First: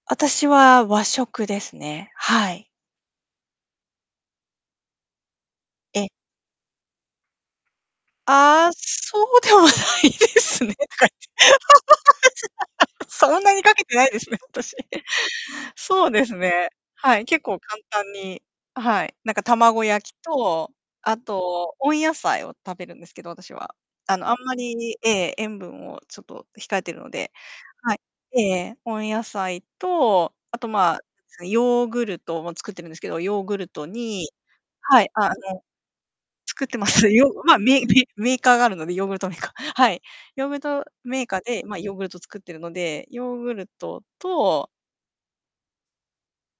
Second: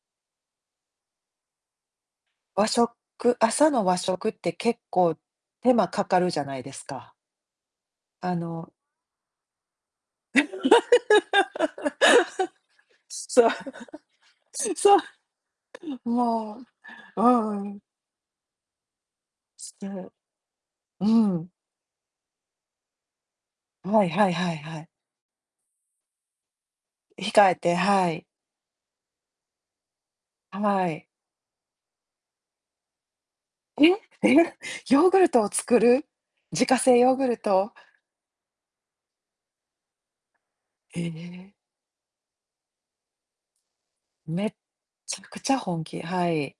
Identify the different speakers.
Speaker 1: 私は和食ですね。は
Speaker 2: 和
Speaker 1: い。
Speaker 2: 食朝の和食って結構手間
Speaker 1: え
Speaker 2: か
Speaker 1: え。
Speaker 2: かるじゃないですか。あ
Speaker 1: あ
Speaker 2: の
Speaker 1: あ、そうではないですね。
Speaker 2: つ
Speaker 1: そん
Speaker 2: そう。
Speaker 1: なにかけてないですね、私。
Speaker 2: そう。ん、
Speaker 1: そうです
Speaker 2: も、
Speaker 1: ね。はい、結
Speaker 2: もう。
Speaker 1: 構
Speaker 2: うん。
Speaker 1: 簡単に、あ、はい。なんか
Speaker 2: す
Speaker 1: 卵焼 きと、
Speaker 2: う
Speaker 1: あ
Speaker 2: ん。
Speaker 1: と温野菜を食べるんですけど、私は。
Speaker 2: ふあい、
Speaker 1: あの、
Speaker 2: は
Speaker 1: あ
Speaker 2: い
Speaker 1: んま
Speaker 2: はいはい。
Speaker 1: りええ、塩分をちょっと控えてるので。
Speaker 2: 控えて。
Speaker 1: はい。
Speaker 2: はい。
Speaker 1: ええええ。温野菜と、あと、
Speaker 2: は
Speaker 1: ま、
Speaker 2: い。
Speaker 1: はヨーグルトも作ってるんですけど、ヨーグルト
Speaker 2: え、
Speaker 1: に
Speaker 2: え！
Speaker 1: は
Speaker 2: ヨ
Speaker 1: い、
Speaker 2: ーグ
Speaker 1: あ、あ
Speaker 2: ルトを
Speaker 1: の、
Speaker 2: 作る？
Speaker 1: 作
Speaker 2: 自
Speaker 1: っ
Speaker 2: 家
Speaker 1: てま
Speaker 2: 製
Speaker 1: す。
Speaker 2: ヨーグ
Speaker 1: よ
Speaker 2: ル
Speaker 1: まあ、
Speaker 2: ト。
Speaker 1: メぺメーカーがあるので、ヨーグルトメーカーはい。ヨーグルト
Speaker 2: え
Speaker 1: メーカー
Speaker 2: え！
Speaker 1: で、まあ、ヨーグルト作ってるので。ヨーグルト
Speaker 2: めっ
Speaker 1: と
Speaker 2: ちゃくちゃ本気。はい。